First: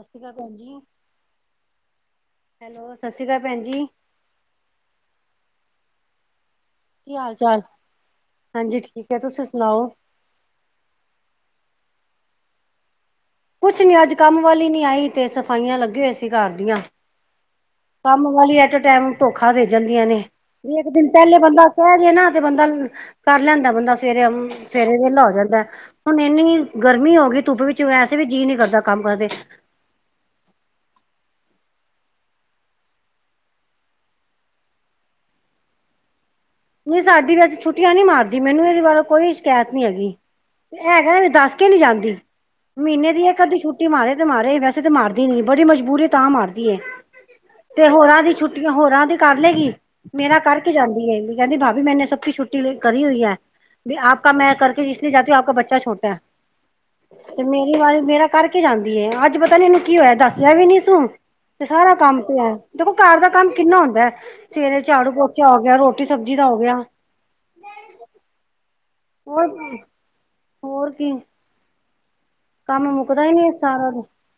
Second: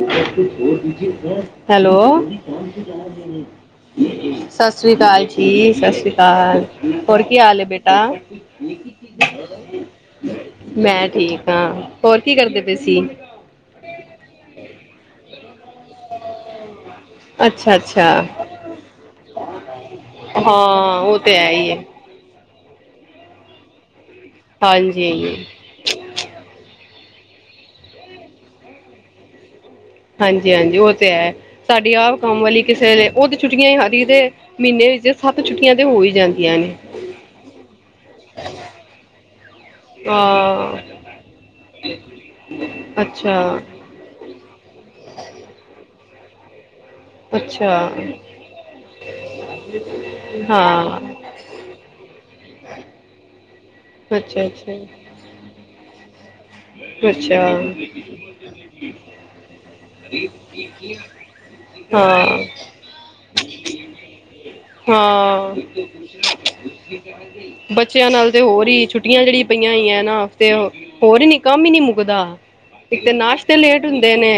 ਸਤਿ ਸ਼੍ਰੀ ਅਕਾਲ ਭੈਣ ਜੀ, ਹੈਲੋ- ਹੈਲੋ। ਹੈਲੋ ਸਤਿ ਸ਼੍ਰੀ ਅਕਾਲ ਭੈਣ ਜੀ [unintelligible] ਸਸ ਰੀ ਕਾਲ ਜੀ, ਸਸ ਰੀ ਕਾਲ। ਹੋਰ ਕੀ ਹਾਲ ਏ ਬੇਟਾ? ਹਾਂਜੀ ਠੀਕ ਹੈ, ਤੁਸੀਂ ਸੁਣਾਓ? ਮੈਂ ਠੀਕ ਆ। ਹੋਰ ਕੀ ਕਰਦੇ ਪੇ ਸੀ? ਕੁਛ ਨੀ ਅੱਜ ਕੰਮ ਵਾਲੀ ਨੀ ਆਈ ਤੇ ਸਫਾਈਯਾਂ ਲੱਗੇ ਹੋਏ ਸੀ ਘਰ ਦੀਯਾਂ। ਅੱਛਾ- ਅੱਛਾ। ਕੰਮ ਵਾਲੀ ਐਟ ਏ ਟੈਮ ਧੋਖਾ ਦੇ ਜਾਂਦੀਆਂ ਨੇ। ਵੀ ਇੱਕ ਹਾਂ ਦਿਨ ਉਹ ਤੇ ਪਹਿਲੇ ਹੈ ਬੰਦਾ ਹੀ ਹੈ ਕਹਿ ਜੇ ਨਾ ਤੇ ਬੰਦਾ ਕਰ ਲੈਂਦੈ ਬੰਦਾ ਸਵੇਰੇ ਅੰ ਸਵੇਰੇ ਵੇਲਾ ਹੋ ਹਾਂਜੀ ਜਾਂਦੈ। ਹੁਣ ਏਨੀ ਗਰਮੀ ਹੋ ਗਈ ਧੁੱਪ ਵਿੱਚ ਵੈਸੇ ਵੀ ਜੀਅ ਨੀ ਕਰਦਾ ਕੰਮ ਕਰਨ ਤੇ। ਹਾਂਜੀ- ਹਾਂਜੀ। ਉਹ ਤੇ ਹੈ, ਸਾਡੀ ਆਪ ਕੰਮ ਵਾਲੀ ਕਿਸੇ ਵੇਲ਼ੇ ਉਥ ਚੁੱਕੀ ਹਾਲੀ ਤੇ ਮੀਨੇ ਵਿੱਚ ਸੱਤ ਛੁੱਟੀਆਂ ਤੇ ਹੋ ਹੀ ਜਾਂਦੀਆਂ ਨੇ। ਨਹੀਂ ਸਾਡੀ ਵੈਸੇ ਛੁੱਟੀਆਂ ਨੀ ਮਾਰਦੀ ਮੈਨੂੰ ਇਦੇ ਵਲੋ ਕੋਈ ਸ਼ਕੈਤ ਨੀ ਹੈਗੀ। ਹਾਂ ਏ ਹੈਗਾ ਐ ਦੱਸ ਕੇ ਨੀ ਜਾਂਦੀ ਮੀਨੇ ਦੀ ਅੱਛਾ ਇਹ ਅੱਧੀ ਛੁੱਟ ਟੀ ਮਾਰੇ ਤੇ ਮਾਰੇ ਵੈਸੇ ਤੇ ਮਾਰਦੀ ਨੀ ਬੜੀ ਮਜਬੂਰੀ ਏ ਤਾਂ ਮਾਰਦੀ ਏ। ਅੱਛਾ ਤੇ ਹੋਰਾਂ ਦੀ ਛੁੱਟੀ ਹੋਰਾਂ ਦੀ ਕਰ ਲੇਗੀ ਮੇਰਾ ਕਰਕੇ ਹਾਂ ਜਾਂਦੀ ਹੈਗੀ। ਕਹਿੰਦੀ ਭਾਬੀ ਮੈਨੇ ਸਭ ਕੀ ਛੁੱਟੀ ਲੀ ਕਰੀ ਹੋਈ ਹੈ। ਵੀ ਆਪ ਅੱਛਾ ਮੈਂ ਅੱਛਾ ਕਰਕੇ ਇਸ ਲਿਏ ਜਾਤੀ ਹੂੰ ਆਪ ਕਾ ਬੱਚਾ ਛੋਟਾ ਐ। ਅੱਛਾ ਤੇ ਮੇਰੀ ਵਾਰੀ ਮੇਰਾ ਕਰਕੇ ਜਾਂਦੀ ਏ ਅੱਜ ਪਤਾ ਨੀ ਏਨੂੰ ਕੀ ਹੋਯੈ ਦੱਸਯਾ ਵੀ ਨੀ ਸੂੰ ਤੇ ਸਾਰਾ ਕੰਮ ਹਾਂ ਪਯੈ, ਦੇਖੋ ਘਰ ਦਾ ਕੰਮ ਕਿੰਨਾ ਹੁੰਦੈ ਸਵੇਰੇ ਝਾੜੂ- ਪੋਚਾ ਹੋ ਗਿਆ ਰੋਟੀ ਸਬਜ਼ੀ ਦਾ ਹੋ ਗਿਆ। ਬੱਚਯਾਂ ਨਾਲ ਤੇ ਹੋਰ ਈ ਛੁੱਟੀਆਂ ਜੇੜੀ ਪਈਆਂ ਹੋਰ ਹੋਈਐ ਨਾ ਤੇ ਹੋਰ ਹੀ ਕੰਮ ਈ ਨੀ ਮੁੱਕਦਾ, ਕੰਮ ਇੱਕ ਤੇ ਮੁੱਕਦਾ ਹੀ ਨੀ ਨਾਸ਼ਤੇ ਲੇਟ ਸਾਰਾ ਦਿਨ ਹੁੰਦੇ ਨੇ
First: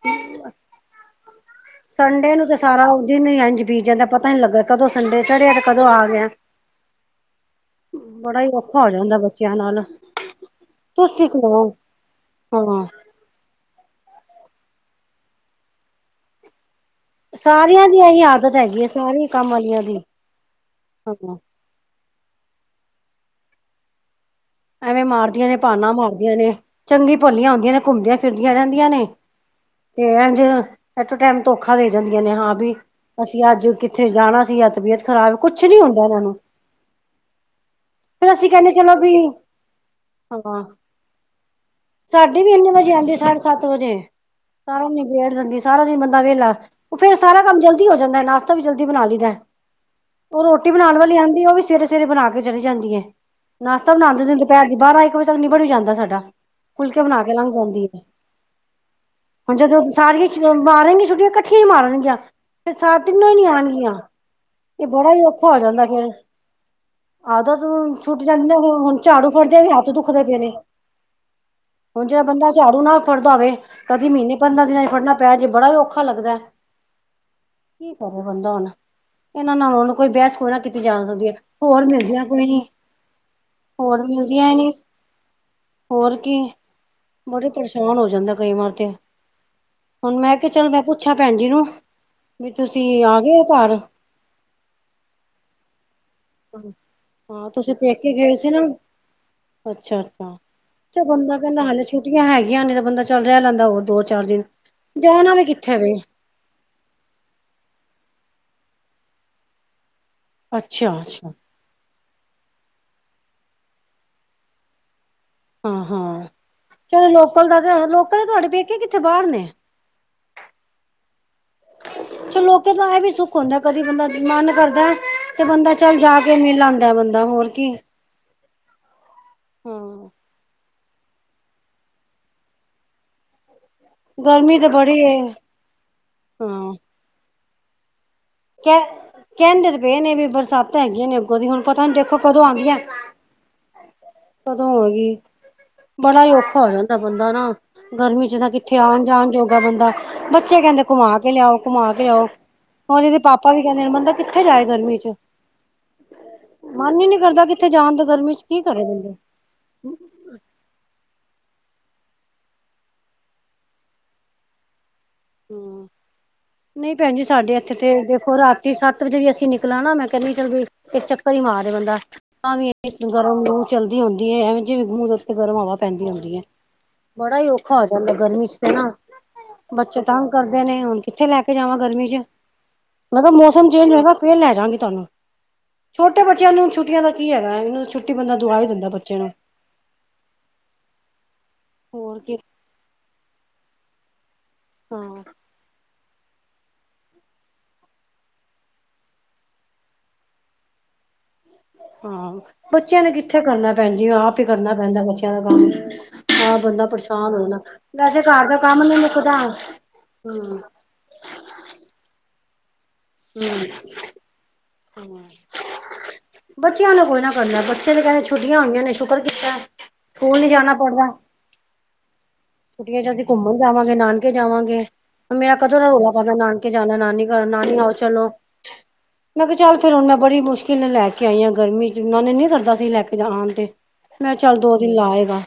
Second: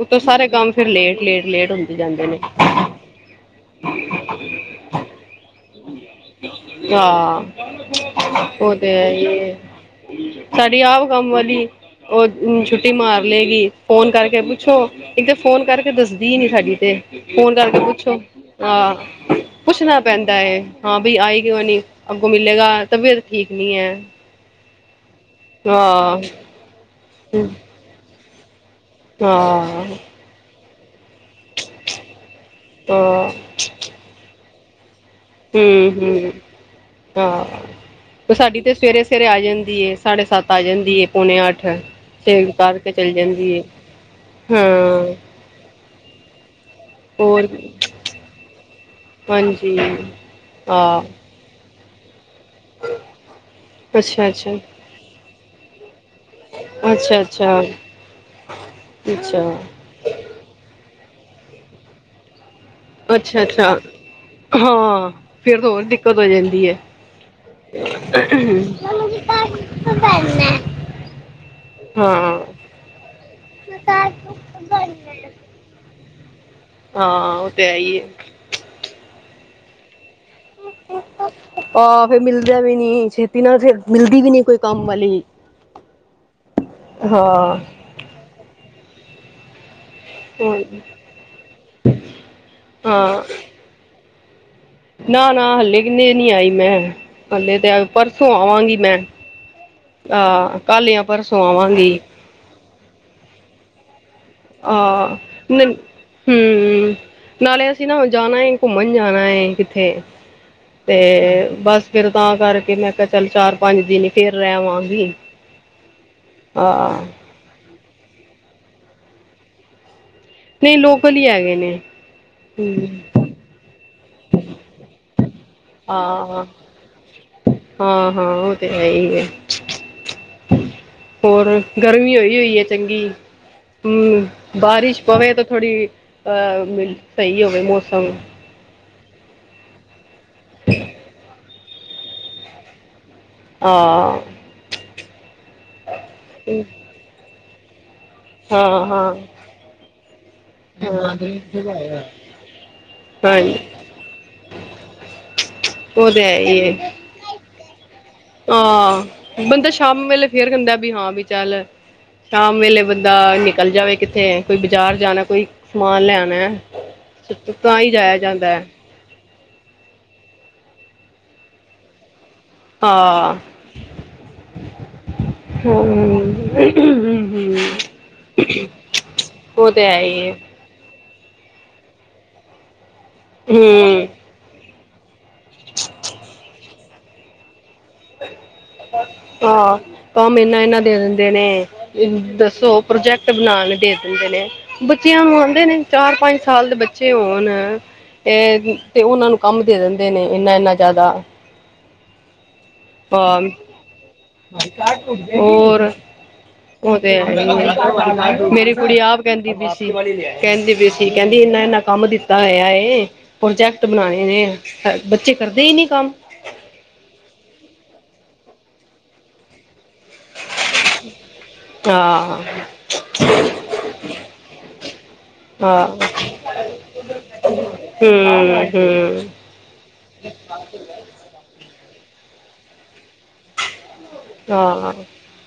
ਓਤੋਂ ਸਾਰੇ ਕੰਮ ਫਿਰ ਲੇਟ, ਲੇਟ, ਲੇਟ। ਹੁੰਦੇ ਜਾਂਦੇ ਸੰਡੇ ਨੇ ਨੂੰ ਤਾਂ ਸਾਰਾ ਓ ਦਿਨ ਹੀ ਇੰਝ ਬੀਤ ਜਾਂਦਾ, ਪਤਾ ਨੀ ਲੱਗਾ ਕਦੋਂ ਸੰਡੇ ਚੜਿਆ, ਤੇ ਕਦੋਂ ਆ ਗਿਆ। ਆ, ਬੜਾ ਹੀ ਓ ਔਖਾ ਹੋ ਤੇ ਹੈ ਜਾਂਦਾ ਈ ਆ। ਬੱਚਿਆਂ ਨਾਲ ਸਾਡੀ ਆਪ ਤੁਸੀਂ ਕੰਮ ਵਾਲੀ ਸੁਣਾਓ ਓ, ਓਈ ਹਾਂ। ਛੁੱਟੀ ਮਾਰ ਲਏਗੀ। ਫੋਨ ਕਰਕੇ ਪੁੱਛੋ, ਇੱਕ ਤਾਂ ਫੋਨ ਕਰਕੇ ਦੱਸਦੀ ਈ ਨੀ ਸਾਡੀ ਤੇ ਫੋਨ ਕਰਕੇ ਸਾਰੀਆਂ ਦੀ ਪੁੱਛੋ, ਇਹੀ ਆਦਤ ਹੈਗੀ ਹੈ ਆ ਸਾਰੀ ਕੰਮ ਵਾਲੀਆਂ ਦੀ ਪੁੱਛਣਾ ਪੈਂਦਾ ਐ। ਹਾਂ। ਆਏਗੀ ਯਾ ਨਈ ਗੋ ਮਿਲੇਗਾ, ਤਬੀਅਤ ਠੀਕ ਨੀ ਐ। ਐਵੇਂ ਮਾਰਦੀਆਂ ਨੇ ਪਾਨਾਂ ਮਾਰਦੀਆਂ ਨੇ ਚੰਗੀ ਭਲੀਆਂ ਹੁੰਦੀਆਂ ਨੇ, ਘੁੰਮਦੀਆਂ ਫਿਰਦੀਆਂ ਰੈਂਦੀਆਂ ਨੇ। ਤੇ ਆਹੋ ਐਂਜ ਅਟੇ ਟੈਮ ਧੋਖਾ ਦੇ ਜਾਂਦੀਆਂ ਨੇ ਹਾਂ ਵੀ, ਹਾਂ ਅਸੀਂ ਅੱਜ ਕਿਤੇ ਜਾਣਾ ਸੀ ਅੱਜ ਤਬੀਅਤ ਖ਼ਰਾਬ ਕੁਛ ਨੀ ਹੁੰਦਾ ਇਹਨਾਂ ਹੂੰ-ਹੂੰ, ਨੂੰ ਫਿਰ ਹਾਂ ਅਸੀਂ ਸਾਡੀ ਕਹਿੰਦੇ ਤੇ ਚਲੋ ਵੀ ਸਵੇਰੇ-ਸਵੇਰੇ ਆ ਜਾਂਦੀ ਏ। ਪੌਣੋ ਸੱਤ ਆ ਹਾਂ ਜਾਂਦੀ ਐ, ਪੌਣੇ ਅੱਠ ਸਾਡੀ ਸਬ ਵੀ ਇੰਨੇ ਕਰ ਕੇ ਵਜੇ ਚਲੇ ਆਂਦੀ ਸਾਢੇ ਜਾਂਦੀ ਆ। ਸੱਤ ਵਜੇ ਸਾਰਾ ਦਿਨ ਬੇਠ ਜਾਂਦੀ, ਸਾਰਾ ਦਿਨ ਬੰਦਾ ਵੇਹਲਾ ਓ ਫੇਰ ਸਾਰਾ ਹੋਰ ਕੰਮ ਜਲਦੀ ਹੋ ਜਾਂਦਾ ਨਾਸ਼ਤਾ ਵੀ ਜਲਦੀ ਬਣਾ ਦਈਦਾ, ਹਾਂਜੀ ਓ ਰੋਟੀ ਬਣਾਂਣ ਹਾਂ ਵਾਲੀ ਆਂਦੀ ਓ ਵੀ ਸਵੇਰੇ ਸਵੇਰੇ ਬਣਾ ਕੇ ਚਲੀ ਜਾਂਦੀ ਏ, ਨਾਸ਼ਤਾ ਅੱਛਾ ਬਣਾਂਦੇ ਅੱਛਾ ਦੁਪੈਰ ਦੀ ਬਾਰਾਂ, ਇੱਕ ਵਜੇ ਤੱਕ ਨਿੱਬੜ ਈ ਜਾਂਦਾ ਸਾਡਾ। ਫੁਲਕੇ ਅੱਛਾ ਬਣਾ ਕੇ ਲੰਘ ਅੱਛਾ ਜਾਂਦੀ ਐ, ਅੱਛਾ ਹੁਣ ਜਦੋਂ ਸਾਰੀਆਂ ਮਾਰਨਗੀਆਂ, ਛੁੱਟੀਆਂ ਕੱਠੀਆਂ ਈ ਮਾਰਨਗੀਆਂ, ਫੇਰ ਤਿੰਨੋ ਈ ਅੱਛਾ ਨੀ ਅੱਛਾ ਆਂਣਗੀਆਂ। ਏ ਹਾਂ ਬੜਾ ਹੀ ਔਖਾ ਹੋ ਫਿਰ ਤਾਂ ਹੋਰ ਜਾਂਦਾ ਫੇਰ, ਦਿੱਕਤ ਹੋ ਜਾਂਦੀ ਏ ਆਦਤ ਛੁੱਟ ਜਾਂਦੀ ਨਾ ਫੇ ਹੁਣ ਝਾੜੂ ਫੜਦਿਆ ਵੀ ਹੱਥ ਦੁਖਦੇ ਪਏ ਨੇ, ਹੁਣ ਹਾਂ ਜੇ ਬੰਦਾ ਝਾੜੂ ਨਾਲ ਫੜਦਾ ਹੋਵੇ, ਕਦੀ ਮਹੀਨੇ, ਪੰਦਰਾਂ ਦਿਨਾਂ ਚ ਫੜਨਾ ਪੈਜੇ, ਬੜਾ ਈ ਔਖਾ ਲੱਗਦਾ। ਹਾਂ ਉਹ ਤੇ ਹੈ ਕੀ ਹੀ ਏ ਕਰੇ ਬੰਦਾ ਹੁਣ, ਏਨਾਂ ਨਾਲ ਹੁਣ ਕੋਈ ਬਹਿਸ ਨਾ ਕੀਤੀ ਜਾ ਸਕਦੀ ਐ, ਹੋਰ ਮਿਲਦੀਆਂ ਕੋਈ ਨੀ। ਨਈ, ਛੇਤੀ ਨਾਲ ਫੇਰ ਹੋਰ ਮਿਲਦੀਆਂ ਨੀ, ਹੋਰ ਕੀ ਬੜੇ ਪਰੇ ਹਾਂ ਪਰੇਸਾਨ ਹੋ ਜਾਂਦਾ ਕਈ ਵਾਰ ਤੇ ਹੁਣ ਮੈਂ ਕਿਹਾ ਚਲ ਮੈਂ ਪੁੱਛਾਂ ਭੈਣ ਜੀ ਨੂੰ, ਵੀ ਤੁਸੀਂ ਆ ਗਏ ਓ ਘਰ? ਨਾ-ਨਾ ਹਾਲੇ ਕਿੰਨੇ ਨੀ ਆਈ ਮੈਂ, ਹਲੇੇ ਤੇ ਆ ਪਰਸੋਂ ਆਵਾਂਗੀ ਮੈਂ। ਅੱਛਾ-ਅੱਛਾ, ਆਹ ਕੱਲ ਜਾਂ ਤੇ ਬੰਦਾ ਪਰਸੋਂ ਕੈਂਦਾ ਹਾਲੇ ਆਵਾਂਗੀ ਛੁੱਟੀਆਂ ਹੈਗੀਆਂ ਨੇ ਬੰਦਾ ਚੱਲ ਰੈ ਲੈਂਦਾ ਹੋਰ ਦੋ-ਚਾਰ ਦਿਨ, ਆਹ ਜਾਣਾ ਵੀ ਨ ਕਿੱਥੇ ਵੇ। ਹੂੰ, ਨਾਲੇ ਅਸੀਂ ਨਾ ਜਾਣਾ ਐ ਘੁੰਮਣ ਜਾਣਾ ਏ ਕਿੱਥੇ ਤੇ ਅੱਛਾ ਅੱਛਾ ਬਸ ਫੇਰ ਤਾਂ ਕਰਕੇ ਮੈਂ ਕਿਆ ਚੱਲ, ਚਾਰ-ਪੰਜ ਦਿਨ ਫੇਰ ਰੈ ਆਵਾਂਗੀ। ਹੂੰ-ਹੂੰ, ਹਾਂ ਚਲੋ ਲੋਕਲ ਦਾ ਤੇ ਲੋਕਲ ਤੁਹਾਡੇ ਪੇਕੇ ਕਿੱਥੇ ਬਾਰ ਨੇ। ਨਈ ਲੋਕਲ ਈ ਹੈਗੇ ਨੇ। ਚ ਲੋਕਲ ਹੂੰ ਦਾ ਐ ਵੀ ਸੁੱਖ ਹੁੰਦਾ, ਕਦੀ ਬੰਦਾ ਮਨ ਕਰਦਾ ਤੇ ਬੰਦਾ ਚੱਲ ਜਾ ਕਿ ਮਿਲ ਆਂਦਾ, ਬੰਦਾ ਹੋਰ ਕੀ ਹਾਂ-ਹਾਂ, ਓ ਤਾਂ ਹੈ ਈ ਐ। ਹਾਂ ਹੋਰ ਗਰਮੀ ਹੋ ਹੋਈ-ਹੋਈ ਐ ਚੰਗੀ, ਹੂੰ ਗਰਮੀ ਤੇ ਬੜੀ ਬਾਰਿਸ਼ ਏ ਪਵੇ ਤਾਂ ਥੋੜ੍ਹੀ ਅ ਸਹੀ ਹੋਵੇ ਮੌਸਮ। ਕਹ ਕੈਂਦੇ ਤੇ ਪਏ ਨੇ ਵੀ ਬਰਸਾਤਾਂ ਹੈਗੀਆ ਨੇ ਅੱਗੋਂ ਦੀ ਹੁਣ ਪਤਾ ਹੁਣ ਦੇਖੋ, ਕਦੋਂ ਆਂਦੀਆ। ਹਾਂ ਕਦੋਂ ਹੋਏਗੀ ਬੜਾ ਔਖਾ ਹੋ ਜਾਂਦਾ ਬੰਦਾ ਨਾ, ਗਰਮੀ ਚ ਜਿੱਦਾਂ ਹਾਂ ਕਿੱਥੇ ਹਾਂ ਆਂਣ ਜਾਣ ਹਾਂ ਜੋਗਾ ਬੰਦਾ, ਬੱਚੇ ਕੈਂਦੇ ਘੁੰਮਾ ਹਾਂਜੀ ਕੇ ਲਿਆਓ, ਘੁੰਮਾ ਕੇ ਲਿਆਓ ਪਾਪਾ ਵੀ ਬੰਦਾ ਕਿੱਥੇ ਜਾਏ ਗਰਮੀ ਚ, ਉਹ ਤੇ ਹੈ ਹੀ ਹੈ ਮਨ ਈ ਨੀ ਕਰਦਾ ਕਿੱਥੇ ਜਾਣ ਦਾ ਗਰਮੀ ਚ ਕੀ ਕਰੇ ਬੰਦੇ ਹਾਂ, ਬੰਦਾ ਸ਼ਾਮ ਵੇਲੇ ਫੇਰ ਕੈਂਦਾ ਹਾਂ, ਬਈ ਚੱਲ ਸ਼ਾਮ ਵੇਲੇ ਬੰਦਾ ਨਿਕਲ ਜਾਵੇ ਕਿੱਥੇ, ਕੋਈ ਬਜ਼ਾਰ ਜਾਣਾ ਕੋਈ ਸਮਾਨ ਲਿਆਂਣਾ ਨਹੀਂ ਤਾਂ ਈ ਜਾਇਆ ਜਾਂਦਾ। ਜੇ ਵੀ ਅਸੀਂ ਨਿਕਲਾਂ ਨਾ ਮੈਂ ਕਹਿੰਦੀ ਚਲ ਵੀ ਇੱਕ ਚੱਕਰ ਹੀ ਮਾਰ ਲੇ ਬੰਦਾ, ਤਾਂ ਵੀ ਇਕ ਹਾਂ ਗਰਮ ਲੂ ਚੱਲਦੀ ਹੁੰਦੀ ਹੈ ਐਵੇ ਜਿਵੇਂ ਮੂੰਹ ਦੇ ਉੱਤੇ ਗਰਮ ਹਵਾ ਪੈਂਦੀ ਹੁੰਦੀ ਹੈ। ਹਮ ਬੜਾ ਈ ਔਖਾ ਹੋ ਜਾਂਦਾ ਗਰਮੀ ਚ ਤੇ ਨਾ ਉਹ ਤੇ ਹੈ ਬੱਚੇ' ਹੀ ਤੰਗ ਹੈ ਨੇ ਹੁਣ ਕਿੱਥੇ ਲੈ ਕੇ ਜਾਵਾਂ ਗਰਮੀ ਚ ਮੈਂ ਕਿਹਾ ਮੌਸਮ ਚੇਂਜ ਹਮ ਹੋਏਗਾ ਫੇਰ ਲੈ ਜਾਂਗੀ ਤੁਹਾਨੂੰ। ਛੋਟੇ ਬੱਚਿਆਂ ਨੂੰ ਹੁਣ ਛੁੱਟੀਆਂ ਦਾ ਕੀ ਹੈਗਾ ਇਹਨਾਂ ਛੁੱ, ਹਾਂ ਕੰਮ ਇਨਾ ਇਨਾ ਦੇ ਦਿੰਦੇ ਨੇ ਹੋਰ ਕੀ ਦੱਸੋ ਪ੍ਰੋਜੈਕਟ ਬਣਾਣ ਦੇ ਦਿੰਦੇ ਨੇ ਹਾਂ ਬੱਚਿਆਂ ਨੂੰ ਆਉਂਦੇ ਨੇ' ਚਾਰ ਪੰਜ ਸਾਲ ਦੇ ਬੱਚੇ ਹੋਣ, ਤੇ, ਤੇ ਉਹਨਾਂ ਨੂੰ ਕੰਮ ਦੇ ਦਿੰਦੇ ਨੇ ਇੰਨਾ ਇੰਨਾ ਜ਼ਿਆਦਾ। ਹਾਂ ਬੱਚਿਆਂ ਨੇ ਕਿੱਥੇ ਹਾਂ ਕਰਨਾ ਭੈਣ ਜੀ ਆਪ ਹੀ ਕਰਨਾ ਪੈਂਦਾ ਬੱਚਿਆਂ ਦਾ ਕੰਮ। ਹੋਰ ਆਪ ਬੰਦਾ ਉਹ ਤੇ ਪਰੇਸ਼ਾਨ ਹੋ ਹੈ ਜਾਂਦਾ ਹੀ ਵੈਸੇ ਘਰ ਆ ਦਾ ਮੇਰੀ ਕੰਮ ਨੀ ਕੁੜੀ ਆਪ ਮੁੱਕਦਾ ਕਹਿੰਦੀ ਪਈ ਸੀ ਹੂੰ ਕਹਿੰਦੀ ਪਈ ਸੀ, ਤੇ ਕਹਿੰਦੀ ਇੰਨਾ ਇੰਨਾ ਕੰਮ ਦਿੱਤਾ ਹੋਇਆ ਇਹ ਹੂੰ ਪ੍ਰੋਜੈਕਟ ਬਣਾਉਣੇ ਨੇ। ਬੱਚੇ ਕਰਦੇ ਹੀ ਨੀ ਕੰਮ। ਬੱਚਿਆਂ ਨੂੰ ਕੋਈ ਨਾ ਕਰਨਾ ਬੱਚੇ ਦੇ ਕਹਿੰਦੇ ਛੁੱਟੀਆਂ ਹੋਈਆਂ ਨੇ ਸ਼ੁਕਰ ਕੀਤਾ। ਸਕੂਲ ਨੀ ਜਾਨਾ ਪੜਦਾ [unintelligible] ਛੁੱਟੀਆਂ ਚ ਅਸੀਂ ਘੁੰਮਣ ਜਾਵਾਂਗੇ, ਨਾਨਕੇ ਜਾਵਾਂਗੇ, ਮੇਰਾ ਕਦੋਂ ਹਾਂ ਨਾ ਰੌਲਾ ਪਾਂਦਾ ਨਾਨਕੇ ਜਾਣਾ ਨਾਨੀ ਘਰ ਨਾਨੀ ਹਾਊਸ [unintelligible] ਮੈਂ ਕਿਹਾ ਚੱਲ ਫਿਰ ਹੁਣ ਮੈਂ ਬੜੀ ਮੁਸ਼ਕਿਲ ਨੇ ਲੈ ਕੇ ਆਈ ਹਾਂ ਗਰਮੀ ਚ ' ਮਨ ਨਹੀਂ ਕਰਦਾ ਸੀ ਲੈ ਕੇ ਜਾਣ। ਮੈਂ ਚੱਲ ਦੋ ਦਿਨ ਹਾਂ ਲਾਏਗਾ।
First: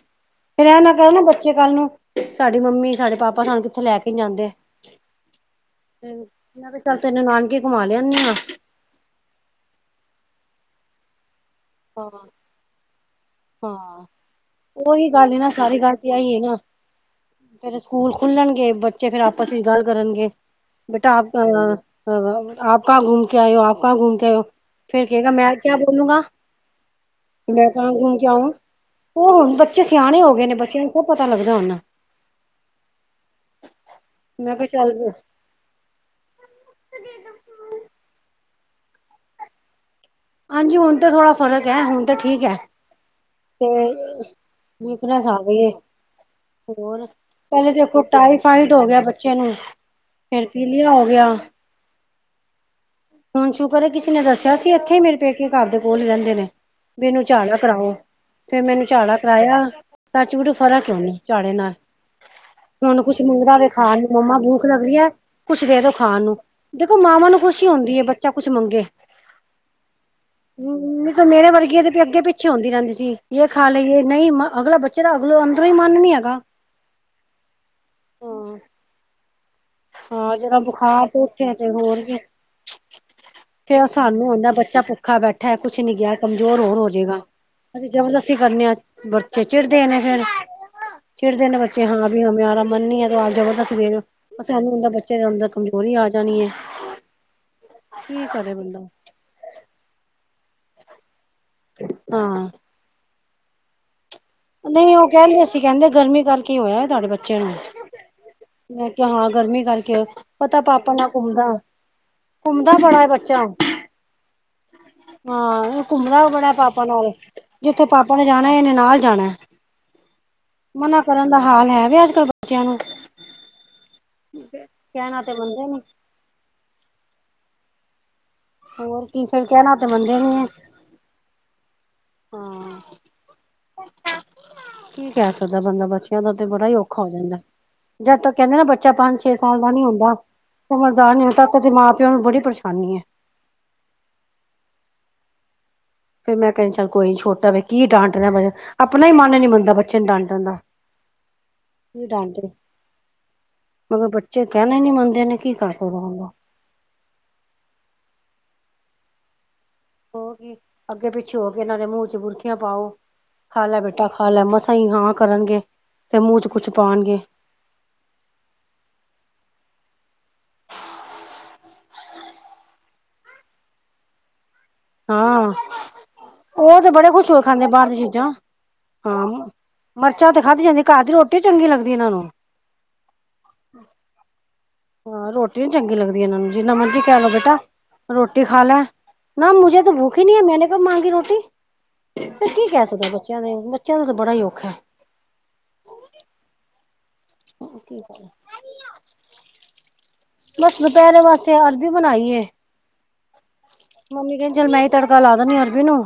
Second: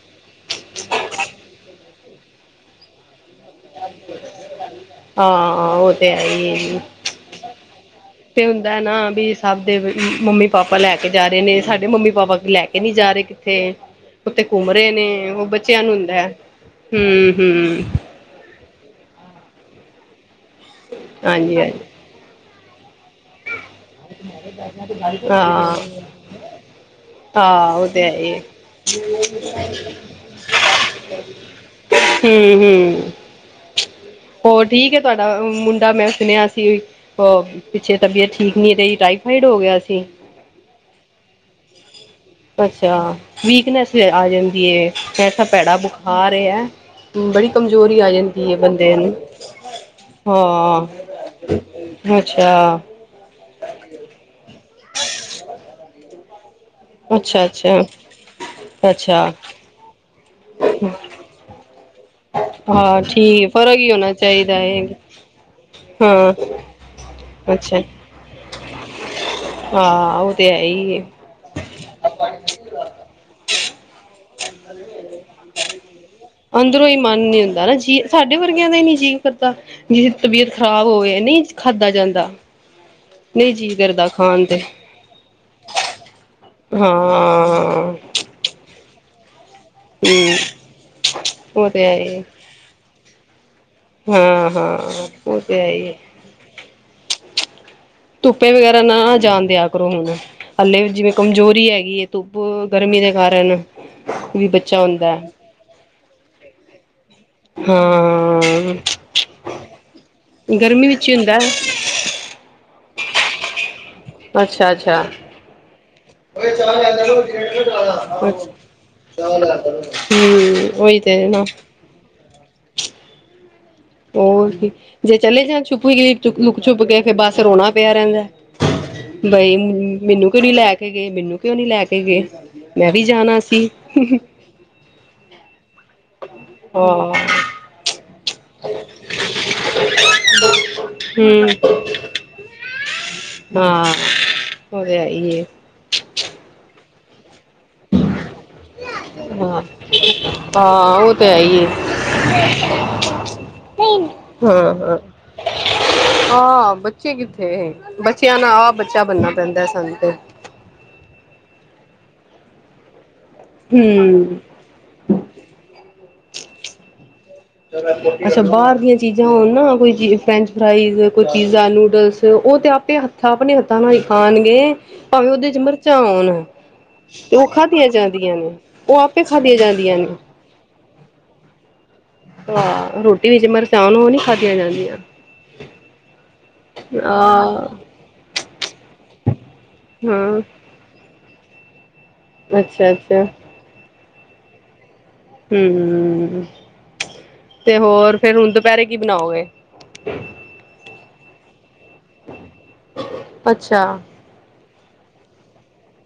ਫਿਰ ਇਹ ਨਾ ਕਹਿ ਨਾ ਬੱਚੇ ਕੱਲ ਨੂੰ ਸਾਡੀ ਮੰਮੀ, ਸਾਡੇ ਪਾਪਾ ਆਪਾਂ ਸਾਨੂੰ ਕਿੱਥੇ ਲੈ ਕੇ ਜਾਂਦੇ ਹਾਂ ਉਹ ਤੇ ਹੈ ਮੈਂ ਹੀ ਹੈ ਕਿਹਾ ਜੀ ਚਲ ਤੈਨੂੰ ਨਾਨਕੇ ਘੁੰਮਾ ਲਿਆਨੀ ਆ। ਤੇ ਹੁੰਦਾ ਨਾ ਬੀਸ ਸਭ ਦੇ ਮੰਮੀ ਪਾਪਾ ਲੈ ਕੇ ਜਾ ਰਹੇ ਨੇ ਸਾਡੇ, ਡੇ ਹਾਂ ਮੰਮੀ ਪਾਪਾ ਲੈ ਕੇ ਨਹੀਂ ਜਾ ਰਹੇ ਕਿੱਥੇ ਹਾਂ ਉੱਥੇ ਘੁੰਮ ਰਹੇ ਨੇ ਉਹੀ ਗੱਲ ਹੈ ਉਹ ਨਾ ਸਾਰੀ ਬੱਚਿਆਂ ਨੂੰ ਗੱਲ ਤੇ ਹੁੰਦਾ। ਆਈ ਹੈ ਨਾ ਫੇਰ [unintelligible] ਸਕੂਲ ਖੁੱਲਣਗੇ ਬੱਚੇ ਫੇਰ ਆਪਸ ਵਿੱਚ ਗੱਲ ਕਰਨਗੇ ਬੇਟਾ ਆਪ ਹਾਂਜੀ ਹਾਂਜੀ ਆਪ, ਕ ਘੁੰਮ ਕੇ ਆਇ ਹੋ ਆਪ ਕਹਾ ਘੁੰਮ ਕੇ ਆਇਓ ਫਿਰ ਕਹੇਗਾ ਮੈਂ ਕਿਆ ਬੋਲੂੰਗਾ, ਮੈਂ ਆਹ ਉਹ ਕਹਾਂ ਤੇ ਘੁੰਮ ਹੈ ਕੇ ਹੀ ਆਊ ਉਹ ਹੁਣ ਬੱਚੇ ਸਿਆਣੇ ਹੋ ਗਏ ਨੇ ਬੱਚਿਆਂ ਨੂੰ ਸਭ ਪਤਾ ਲੱਗਦਾ ਹੁਣ ਏ। [unintelligible] ਮੈਂ ਹੋਰ ਕਿਹਾ ਚੱਲ ਠੀਕ ਏ ਤੁਹਾਡਾ ਮੁੰਡਾ ਮੈਂ ਸੁਣਿਆ ਸੀ ਉਹ ਪਿੱਛੇ ਤਬੀਅਤ ਠੀਕ ਨਹੀਂ ਰਹੀ ਟਾਈਫਾਈਡ ਹੋ ਗਿਆ ਸੀ। ਹਾਂਜੀ ਹੁਣ ਤਾਂ ਥੋੜਾ ਫ਼ਰਕ ਐ ਹੁਣ ਤਾਂ ਠੀਕ ਐ ਅੱਛਾ ਤੇ ਵੀਕਨੈਸ ਅ ਆ ਜਾਂਦੀ ਹੈ ਵਿਕਨੇਸ ਅ ਐਸਾ ਗਏ ਏ ਭੈੜਾ ਬੁਖਾਰ ਹੈ ਹੋਰ ਬੜੀ ਪਹਿਲੇ ਕਮਜ਼ੋਰੀ ਦੇਖੋ ਆ ਜਾਂਦੀ ਹੈ ਟਾਈਫਾਈਡ ਹੋ ਬੰਦੇ ਗਿਆ ਬੱਚੇ ਬੱਚਿਆਂ ਨੂੰ ਫੇਰ ਪਿਲਿਆ ਹੋ ਹਾਂ ਗਿਆ। ਅੱਛਾ। ਹੁਣ ਸ਼ੁਕਰ ਐ ਕਿਸੇ ਨੇ ਦੱਸਿਆ ਸੀ ਇੱਥੇ ਹੀ ਮੇਰੇ ਪੇਕੇ ਘਰ ਦੇ ਕੋਲ ਈ ਰਹਿੰਦੇ ਨੇ। ਮੈਨੂੰ ਅੱਛਾ ਝਾੜ੍ਹਾ ਅੱਛਾ ਕਰਾਇਆ ਫੇਰ ਮੈਨੂੰ ਝਾੜ੍ਹਾ ਅੱਛਾ ਕਰਾਇਆ ਟਚ ਵੁਡ ਫਰਕ ਕਿਉਂ ਨੀ ਝਾੜੇ ਨਾਲ ਹਾਂ ਹੁਣ ਕੁਛ ਠੀਕ ਮੂੰਗਦਾ ਵੇ ਫ਼ਰਕ ਹੀ ਖਾਣ ਨੂੰ ਹੋਣਾ ਮੰਮਾ ਚਾਹੀਦਾ ਭੂਖ ਲੱਗ ਹੈ ਰਿਹੈ ਕੁਛ ਦੇ ਦੋ ਖਾਣ ਹਾਂ ਨੂੰ। ਦੇਖੋ ਮਾਵਾਂ ਨੂੰ ਖੁਸ਼ੀ ਅੱਛਾ ਹੁੰਦੀ ਐ ਬੱਚਾ ਕੁਛ ਮੰਗੇ ਹਾਂ ਉਹ ਤੇ ਹੈ ਹੀ ਹੈ ਹੂੰ ਮੇਰੇ ਵਰਗੀਏ ਦੇ ਵੀ ਅੱਗੇ ਪਿੱਛੇ ਹੁੰਦੀ ਰਹਿੰਦੀ ਸੀ ਯੇ ਖਾਲ਼ੇ ਯੇ ਨਹੀਂ ਮ ਅਗਲਾ ਬੱਚਾ ਚ ਅਗਲੋਂ ਅੰਦਰੋਂ ਹੀ ਮਨ ਨੀ ਹੈਗਾ। ਅੰਦਰੋਂ ਈ ਮਨ ਨੀ ਹੁੰਦਾ ਹਨਾ ਜੀਅ ਸਾਡੇ ਹਾਂ ਵਰਗਿਆਂ ਦਾ ਹੀ ਨੀ ਜੀਅ ਕਰਦਾ। ਹਾਂ ਤਬੀਅਤ-ਤਬੀਅਤ ਜਰਾ ਖ਼ਰਾਬ ਬੁਖਾਰ ਹੋਵੇ, ਤੋਂ ਨਹੀਂ ਉੱਠਿਆ ਤੇ ਖਾਧਾ ਹੋਰ ਕੀ ਜਾਂਦਾ। ਨਹੀਂ ਜੀਅ ਫੇਰ ਕਰਦਾ ਸਾਨੂੰ ਖਾਣ ਹੁੰਦਾ ਤੇ ਬੱਚਾ ਭੁੱਖਾ ਬੈਠਾ ਕੁਛ ਨੀ ਗਿਆ, ਕਮਜ਼ੋਰ ਹੋਰ ਹਾਂ ਹੋਜੇਗਾ। ਅਸੀਂ ਹਮ ਜਬਰਦਸਤੀ ਕਰਨੇ ਆ ਬੱਚੇ ਚਿੜਦੇ ਨੇ ਫੇਰ, ਚਿੜਦੇ ਨੇ ਉਹ ਬੱਚੇ, ਤੇ ਹੈ ਹਾਂ ਵੀ ਹੀ [inaudible] ਫੇਰ, ਹਾਂ ਸਾਨੂੰ ਹੁੰਦਾ ਹਾਂ ਬੱਚੇ ਦੇ ਉਹ ਅੰਦਰ ਤੇ ਹੈ ਹੀ ਕਮਜ਼ੋਰੀ ਆ ਜਾਣੀ ਏ। ਧੁੱਪੇ ਵਗੈਰਾ ਨਾ ਜਾਣ ਦਿਆ ਕਰੋ ਹੁਣ। ਹਲੇੇ ਜਿਵੇਂ ਕਮਜ਼ੋਰੀ ਹੈਗੀ ਏ, ਧੁੱਪ ਹਾਂ ਗਰਮੀ ਦੇ ਕਾਰਨ। ਵੀ ਬੱਚਾ ਨਹੀਂ ਉਹ ਹੁੰਦਾ ਕਹਿੰਦੇ ਸੀ, ਕਹਿੰਦੇ, ਗਰਮੀ ਕਰਕੇ ਈ ਹੋਇਆ ਤੁਹਾਡੇ ਬੱਚ ਬੱਚੇ ਨੂੰ, ਹਾਂ ਮੈਂ ਕਿਹਾ ਹਾਂ ਗਰਮੀ ਕਰਕੇ ਪਤਾ ਗਰਮੀ ਪਾਪਾ ਨਾ ਵਿੱਚ ਹੀ ਹੁੰਦਾ ਘੁੰਮਦਾ‌‌। ਘੁੰਮਦਾ ਬੜਾ ਏ, ਬੱਚਾ। ਹੈ ਅੱਛਾ ਅੱਛਾ ਹਾਂ, ਘੁੰਮਣਾ ਵੀ ਬੜਾ ਪਾਪਾ ਨਾਲ, ਜਿੱਥੇ ਪਾਪਾ ਨੇ ਹਮ ਜਾਣਾ ਇਹਨੇ ਨਾਲ ਜਾਣਾ। ਉਹੀ ਮਨਾ ਤੇ ਕਰਨ ਦਾ ਨਾ ਹਾਲ ਹੈਵੇ ਅੱਜ-ਕੱਲ ਬੱਚਿਆਂ ਨੂੰ। ਓਰ ਕੀ, ਜੇ ਕਹਿਣਾ ਤੇ ਚਲੇ ਜਾਣ ਮੰਨਦੇ ਨੀ ਛੁਪ ਵੀ [unintelligible] [unintelligible] ਲੁਕ-ਛੁਪਕੇ ਫਿਰ ਬੱਸ ਰੋਣਾ ਪਿਆ ਰਹਿੰਦੈ। ਹੋਰ ਕੀ ਫੇਰ ਬਈ, ਕਹਿਣਾ ਤੇ ਮੰਨਦੇ ਮੈਨੂੰ ਕਿਉ ਹੈ ਨੀ ਲੈਕ ਕੇ ਗਏ, ਮੈਨੂੰ ਕਿਉਂ ਨੀ ਲੈਕੇ ਗਏ, ਹਾਂ ਮੈਂ ਵੀ ਜਾਣਾ ਸੀ। ਕੀ ਕਹਿ ਸਕਦਾ ਬੰਦਾ, ਬੱਚਿਆਂ ਦਾ ਤੇ ਬੜਾ ਈ ਔਖਾ ਹੋ ਹਾਂ ਜਾਂਦਾ। ਜਦ ਤੱਕ ਕਹਿੰਦੇ ਨਾ, ਬੱਚਾ ਪੰਜ-ਛੇ ਸਾਲ ਦਾ ਨੀ ਹੁੰਂਦਾ ਸਮਜ਼ਾ ਨਹੀਂ, ਉਦੋਂ ਹਮ ਤਕ ਤੇ ਮਾਂ-ਪਿਓ ਨੂੰ ਬੜੀ ਪਰੇਸ਼ਾਨੀ ਐ। ਹਾਂ, ਓ ਤੇ ਹੈਈ ਏ। ਫੇਰ ਮੈਂ ਕਹਿੰਨ ਚੱਲ ਕੋਈ ਨੀ, ਛੋਟਾ ਵੇ। ਕੀ ਡਾਂਟਣਾ ਬਾਅ'ਚ, ਅਪਣਾ ਈ ਮਨ ਨੀ ਹਾਂ ਮੰਨਦਾ ਬੱਚੇ ਨੂੰ ਡਾਂਟਣ ਦਾ। ਹਾਂ ਉਹ ਤੇ ਹੈ ਹੀ ਹਾਂ ਮਗਰ ਬੱਚੇ ਹਾਂ ਕਹਿਣਾ ਈ ਨੀ ਹਾਂ ਮੰਨਦੇ ਨੇ, ਕੀ ਕਰ ਸਕਦਾ ਬੰਦਾ। ਆਹ ਬੱਚੇ ਕਿੱਥੇ ਹੇ, ਬੱਚਿਆਂ ਨਾਲ ਆਪ ਬੱਚਾ ਬਣਨਾ ਪੈਂਦਾ ਸਾਨੂੰ। ਤੇ ਹੋਰ ਕੀ, ਅੱਗੇ-ਪਿੱਛੇ ਹੋਕੇ ਇਹਨਾਂ ਦੇ ਮੂੰਹ'ਚ ਬੁਰਕੀਆਂ ਪਾਓ ਖਾਲੈ ਬੇਟਾ, ਹਮ ਖਾਲੈ ਮਸ ਮਸਾ ਈ ਹਾਂ ਕਰਨਗੇ, ਫਿਰ ਮੂੰਹ'ਚ ਕੁੱਛ ਪਾਣਗੇ। ਅੱਛਾ ਬਾਹਰ ਦੀਆਂ ਚੀਜ਼ਾਂ ਹੋਣ ਨਾ, ਕੋਈ ਚੀਜ਼ ਫਰੈਂਚ ਫਰਾਈਜ, ਕੋਈ ਪੀਜ਼ਾ, ਨੂਡਲਸ, ਉਹ ਤੇ ਆਪੇ ਏ ਹੱਥ ਆਪਣੇ ਹੱਥਾਂ ਨਾਲ ਈ ਖਾਣਗੇ, ਭਾਵੇਂ ਹਾਂ ਉਹਦੇ'ਚ ਮਰਚਾਂ ਹੋਣ। ਉਹ ਤੇ ਬੜੇ ਖੁਸ਼ ਹੋਕੇ ਉਹ ਖਾਂਦੇ ਖਾਧੀਆਂ ਬਾਹਰ ਦੀਆਂ ਚੀਜ਼ਾਂ, ਜਾਂਦੀਆਂ ਨੇ ਉਹ ਆਪੇ ਹਾਂ, ਖਾਧੀਆਂ ਜਾਂਦੀਆਂ ਨੇ ਮਰਚਾਂ ਤੇ ਖਾਦੀ ਜਾਂਦੀ, ਘਰ ਦੀ ਰੋਟੀ ਨੀ ਚੰਗੀ ਲੱਗਦੀ ਇਹਨਾਂ ਨੂੰ। ਹਾਂ, ਰੋਟੀ ਵਿੱਚ ਮਰਚਾਂ ਹੋਣ, ਉਹ ਨੀ ਖਾਦੀਆਂ ਜਾਂਦੀਆਂ। ਹਾਂ ਰ੍ਹੋਟੀ ਨੀ ਚੰਗੀ ਲੱਗਦੀ ਇਹਨਾ ਨੂੰ, ਜਿਨ੍ਹਾਂ ਮਰਜੀ ਕਹਿਲੋ ਬੇਟਾ, ਆਹ ਰੋਟੀ ਖਾਲੈ ਨਾ ਮੁਝੇ [inaudible] ਹਾਂ ਤੇ ਕੀ ਕਹਿ ਅੱਛਾ ਸਕਦੇ ਆ‌ ਅੱਛਾ ਬੱਚਿਆਂ ਦੇ, ਬੱਚਿਆਂ ਦਾ ਤਾਂ ਬੜਾ ਈ ਔਖਾ। ਹੂੰ, ਤੇ ਹੋਰ ਫੇਰ ਹੁਣ ਦੁਪਹਿਰੇ ਕੀ ਬਣਾਓਗੇ? ਬਸ ਦੁਪਹਿਰੇ ਵਾਸਤੇ ਅਰਬੀ ਬਣਾਈ ਏ। ਅੱਛਾ ਮੰਮੀ ਕਹਿੰਦੀ ਚਲ ਮੈਂ ਈ ਤੜਕਾ ਲਾ ਦੰਨੀ ਆ, ਅਰਬੀ ਨੂੰ।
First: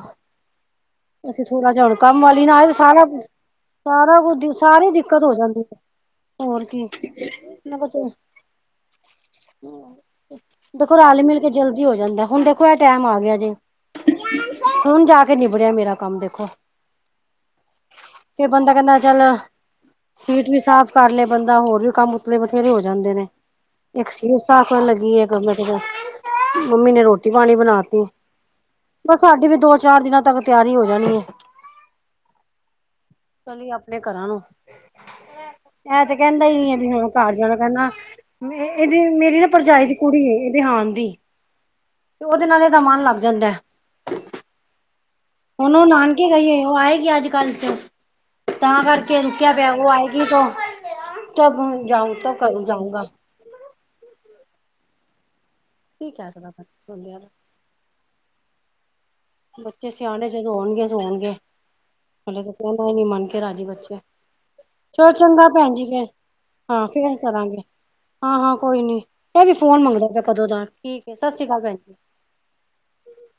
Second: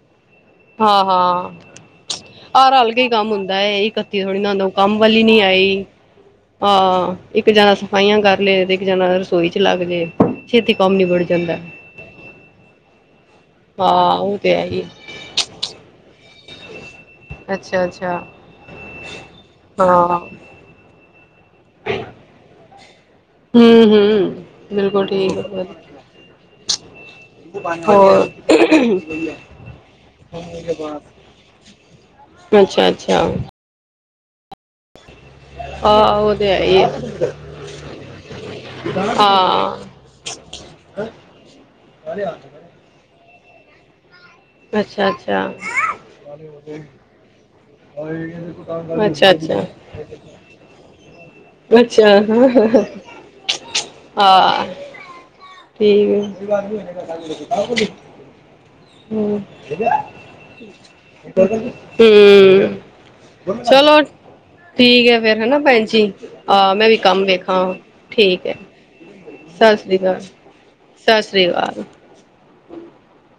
ਹਾਂ ਅਸੀਂ ਹਾਂ ਥੋੜ੍ਹਾ ਜਿਹਾ ਹੁਣ ਕੰਮ ਵਾਲੀ ਨਾ ਆਹ ਆਈ ਰਲ ਕੇ ਸਾਰਾ ਹੀ ਕੁਛ, ਕੰਮ ਹੁੰਦਾ ਹੈ ਸਾਰਾ ਇਕੱਤੀ ਥੋੜੀ ਨਾ ਕੁ ਹੁੰਦਾ ਉਹ ਸਾਰੀ ਕੰਮ ਦਿੱਕਤ ਵਾਲੀ ਹੋ ਨੀ ਜਾਂਦੀ। ਆਈ ਹੋਰ ਕੀ ਹਾਂ, ਇੱਕ ਜਣਾ ਮੈਂ ਕਿਹਾ ਚਲ ਸਫਾਈਆਂ ਕਰ ਲੇ, ਦੇ ਇਕ ਜਾਣਾ ਰਸੋਈ'ਚ ਲੱਗਜੇ, ਛੇਤੀ ਕੰਮ ਦੇਖੋ ਨਿਬੜ ਰਲ ਮਿਲ ਕੇ ਜਾਂਦਾ। ਜਲਦੀ ਹੋ ਜਾਂਦਾ, ਹੁਣ ਦੇਖੋ ਇਹ ਟਾਈਮ ਆ ਗਿਆ ਜੇ। ਹਾ, ਉਹ ਤੇ ਹੈਈ। ਹੁਣ ਨਿਬੜਿਆ ਮੇਰਾ ਕੰਮ ਦੇਖੋ। ਅੱਛਾ ਅੱਛਾ ਫਿਰ ਬੰਦਾ ਕਹਿੰਦਾ ਚੱਲ, ਹਾਂ ਸੀਟ ਵੀ ਸਾਫ਼ ਕਰਲੇ ਬੰਦਾ, ਹੋਰ ਵੀ ਕੰਮ ਉਤਲੇ ਬਥੇਰੇ ਹੋ ਜਾਂਦੇ ਨੇ। ਹੂੰ ਇੱਕ ਸੀਟ ਹੂੰ ਸਾਫ ਕਰਨ ਬਿਲਕੁਲ ਲੱਗੀ ਏ, ਠੀਕ ਮੈਂ ਹੈ। ਕਿਆ ਚਲ ਮੰਮੀ ਨੇ ਰੋਟੀ-ਪਾਨੀਬਣਾ ਤੀ, ਹੋਰ ਬ ਸਾਡੀ ਵੀ ਦੋ-ਚਾਰ ਦਿਨਾਂ ਤੱਕ ਤਿਆਰੀ ਹੋ ਜਾਣੀ ਏ। [inaudible] ਅੱਛਾ-ਅੱਛਾ। ਘਰਾਂ ਨੂੰ, ਐ ਤੇ ਆਹ ਉਹ ਕੈਂਦਾ ਹੈ ਹੀਈ ਐ ਹੀ ਵੀ ਹੁਨ ਹੈ ਘਾਰ ਜਾਣਾ ਕੈਂਦਾ, ਨਾਂ ਮ ਏਦੀ ਮੇਰੀ ਨਾ ਭਰਜਾਈ ਹਾਂ ਦੀ ਕੁੜੀ ਏ, ਏ ਦੇ ਹਾਨ ਦੀ ਤੇ, ਓਦੇ ਨਾਲ ਦਾ ਮਨ ਲੱਗ ਜਾਂਦੈ। ਅੱਛਾ-ਅੱਛਾ। ਹੁਨ ਓ ਨਾਨਕੇ ਗਈ ਏ, ਓ ਆਏਗੀ ਅੱਜ-ਕੱਲ ਚ ਤਾਂ ਕਾਰਕੇ ਐ ਅੱਛਾ ਰੁਕਿਆ ਅੱਛਾ ਪੇਆ ਓ ਆਏਗੀ ਤੋ ਤਬ ਜਾਊ ਤਬ ਤਾਂ ਜਾਉਂਗਾ। ਆ, ਠੀਕੇ। ਕੀ ਕਹਿ ਸਕਦਾ ਬੰਦਿਆਂ ਦਾ ਬੱਚੇ ਸਿਆਣੇ ਜਦੋਂ ਹੋਣਗੇ ਤੇ ਹੋਨਗੇ, ਹਲੇ ਤਾਂ ਕੈਣਾ ਹੀ ਹੂੰ ਨੀ ਮੰਨ ਕੇ ਰਾਜੀ ਬੱਚੇ। ਚਲੋ ਚੋ ਠੀਕ ਹੈ ਫੇਰ ਚੰਗਾ ਹਨਾ ਭੈਣ ਜੀ ਫੇਰ, ਆ ਹਾਂ ਮੈਂ ਵੀ ਫੇਰ ਰ ਕੰਮ ਕਰਾਂਗੀ ਵੇਖਾਂ ਠੀਕ ਹਾਂ-ਹਾਂ ਹੈ ਕੋਈ ਨੀ। ਐ ਵੀ ਸਤਿ ਫੋਨ ਸ੍ਰੀ ਮੰਗਦਾ ਅਕਾਲ, ਪੇਆ ਕਦੋਂ ਦਾ, ਸਤਿ ਸਸ਼੍ਰੀ ਸ੍ਰੀ ਕਾਲ ਭੈਣ ਅਕਾਲ। [inaudible]